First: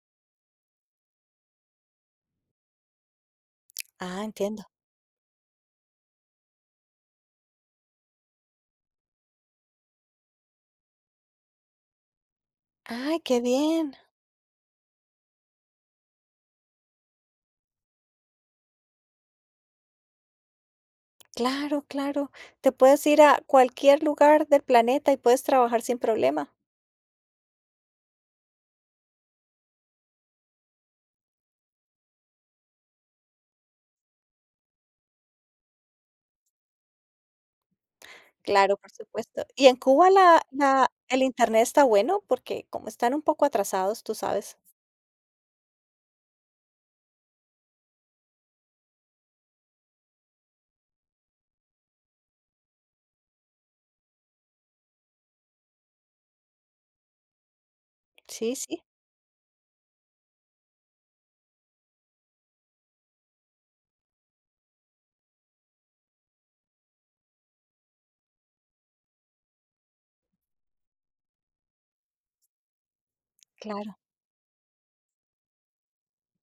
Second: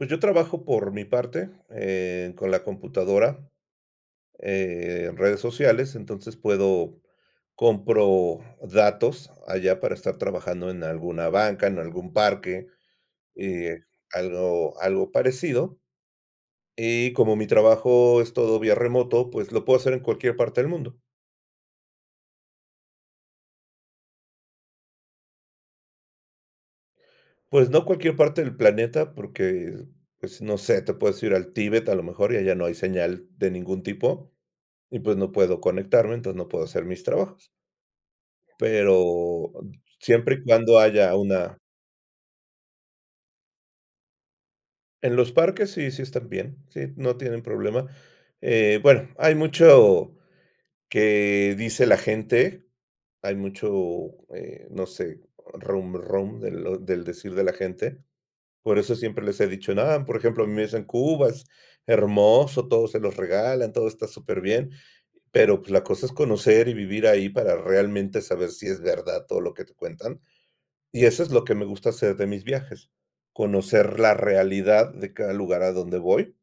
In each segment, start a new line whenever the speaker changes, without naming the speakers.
Pues yo trabajo por mi parte, eh, con la computadora,
Ah, entiendo.
eh, redes sociales, entonces puedo compro datos allá para estar trabajando en alguna banca, en algún parque,
Ay, qué
eh,
bien.
algo algo parecido. Eh, como mi trabajo es todo vía remoto, pues lo puedo hacer en cualquier parte del mundo.
Claro, claro. Te puedes ir a cualquier lugar del planeta y puedes trabajar sin problema.
Pues no cualquier parte del planeta, porque, pues no sé, te puedes ir al Tíbet a lo mejor y allá no hay señal de ningún tipo y pues no puedo conectarme, entonces no puedo hacer mis trabajos.
Claro, por supuesto.
Pero
¿Y en Cuba
siempre
la
y cuando
la
haya
el
una
Internet está bueno? Porque como están un poco atrasados, tú sabes.
En los parques sí, sí están bien, sí, no tienen problema, eh, bueno, hay mucho que dice la gente, hay mucho, eh, no sé, rum, rum del del decir de la gente.
Sí,
Por
sí.
eso siempre les he dicho: "No". Por ejemplo, a mí me dicen: "Cuba es hermoso, todo se los regalan, todo está superbién", pero la cosa es conocer y vivir ahí para realmente saber si es verdad todo lo que te cuentan. Y eso es lo que me gusta hacer de mis viajes,
Claro.
conocer la realidad de cada lugar a donde voy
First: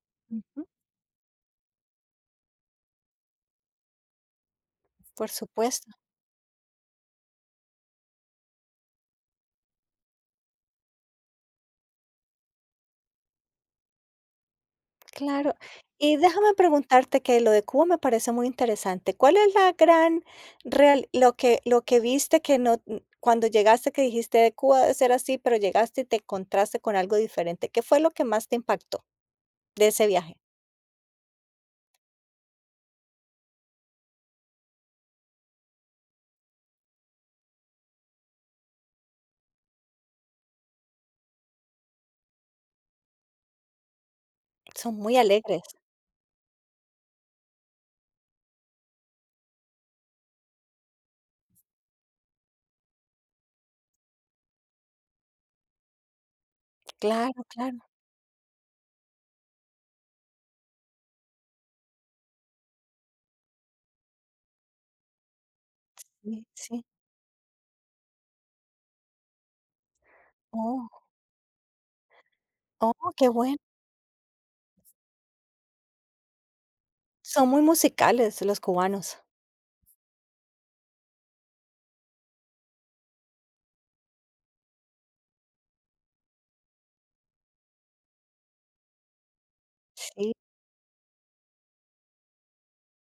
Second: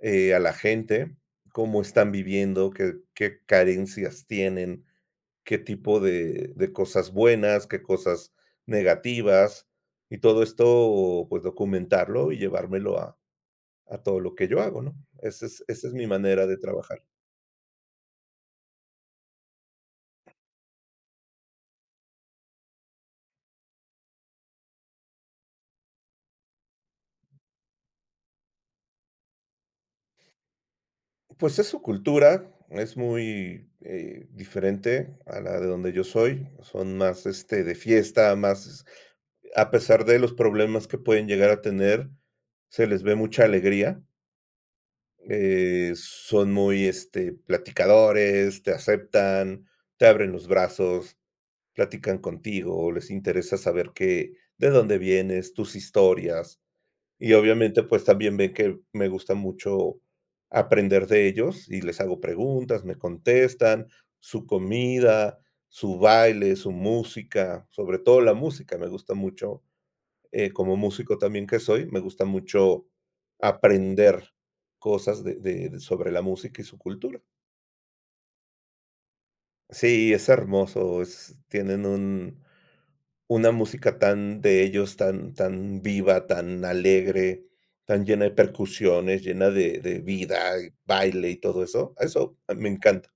eh, a la
Ujú.
gente, cómo están viviendo, qué qué carencias tienen,
Por
qué
supuesto.
tipo de de cosas buenas, qué cosas negativas y todo esto, pues documentarlo y llevármelo a a todo lo que yo hago, ¿no? Esa
Claro.
es esa es mi
Y
manera
déjame
de trabajar.
preguntarte, que lo de Cuba me parece muy interesante: ¿cuál es la gran real lo que lo que viste que no cuando llegaste que dijiste: "Cuba debe ser así", pero llegaste y te encontraste con algo diferente? ¿Qué fue lo que más te impactó de ese viaje?
Pues es su cultura, es muy, eh, diferente a la de donde yo soy. Son más, este, de fiesta, más, a pesar de los problemas que pueden llegar a tener, se les ve mucha alegría.
Son muy alegres.
Eh, son muy, este, platicadores, te aceptan, te abren los brazos, platican contigo, les interesa saber qué, de dónde vienes, tus historias. Y
Claro,
obviamente,
claro.
pues también ven que me gusta mucho aprender de ellos y les hago preguntas, me contestan. Su comida, su
Sí,
baile, su
sí.
música, sobre todo la música me gusta mucho. Eh, como
Oh.
músico también que soy, me gusta mucho
Oh, qué bueno.
aprender cosas de de, sobre la música y su cultura.
Son muy musicales los cubanos.
Sí, es hermoso, es tienen un una música tan de ellos, tan tan viva, tan alegre, tan llena de percusiones, llena de de
Sí.
vida y baile y todo eso. Eso me encanta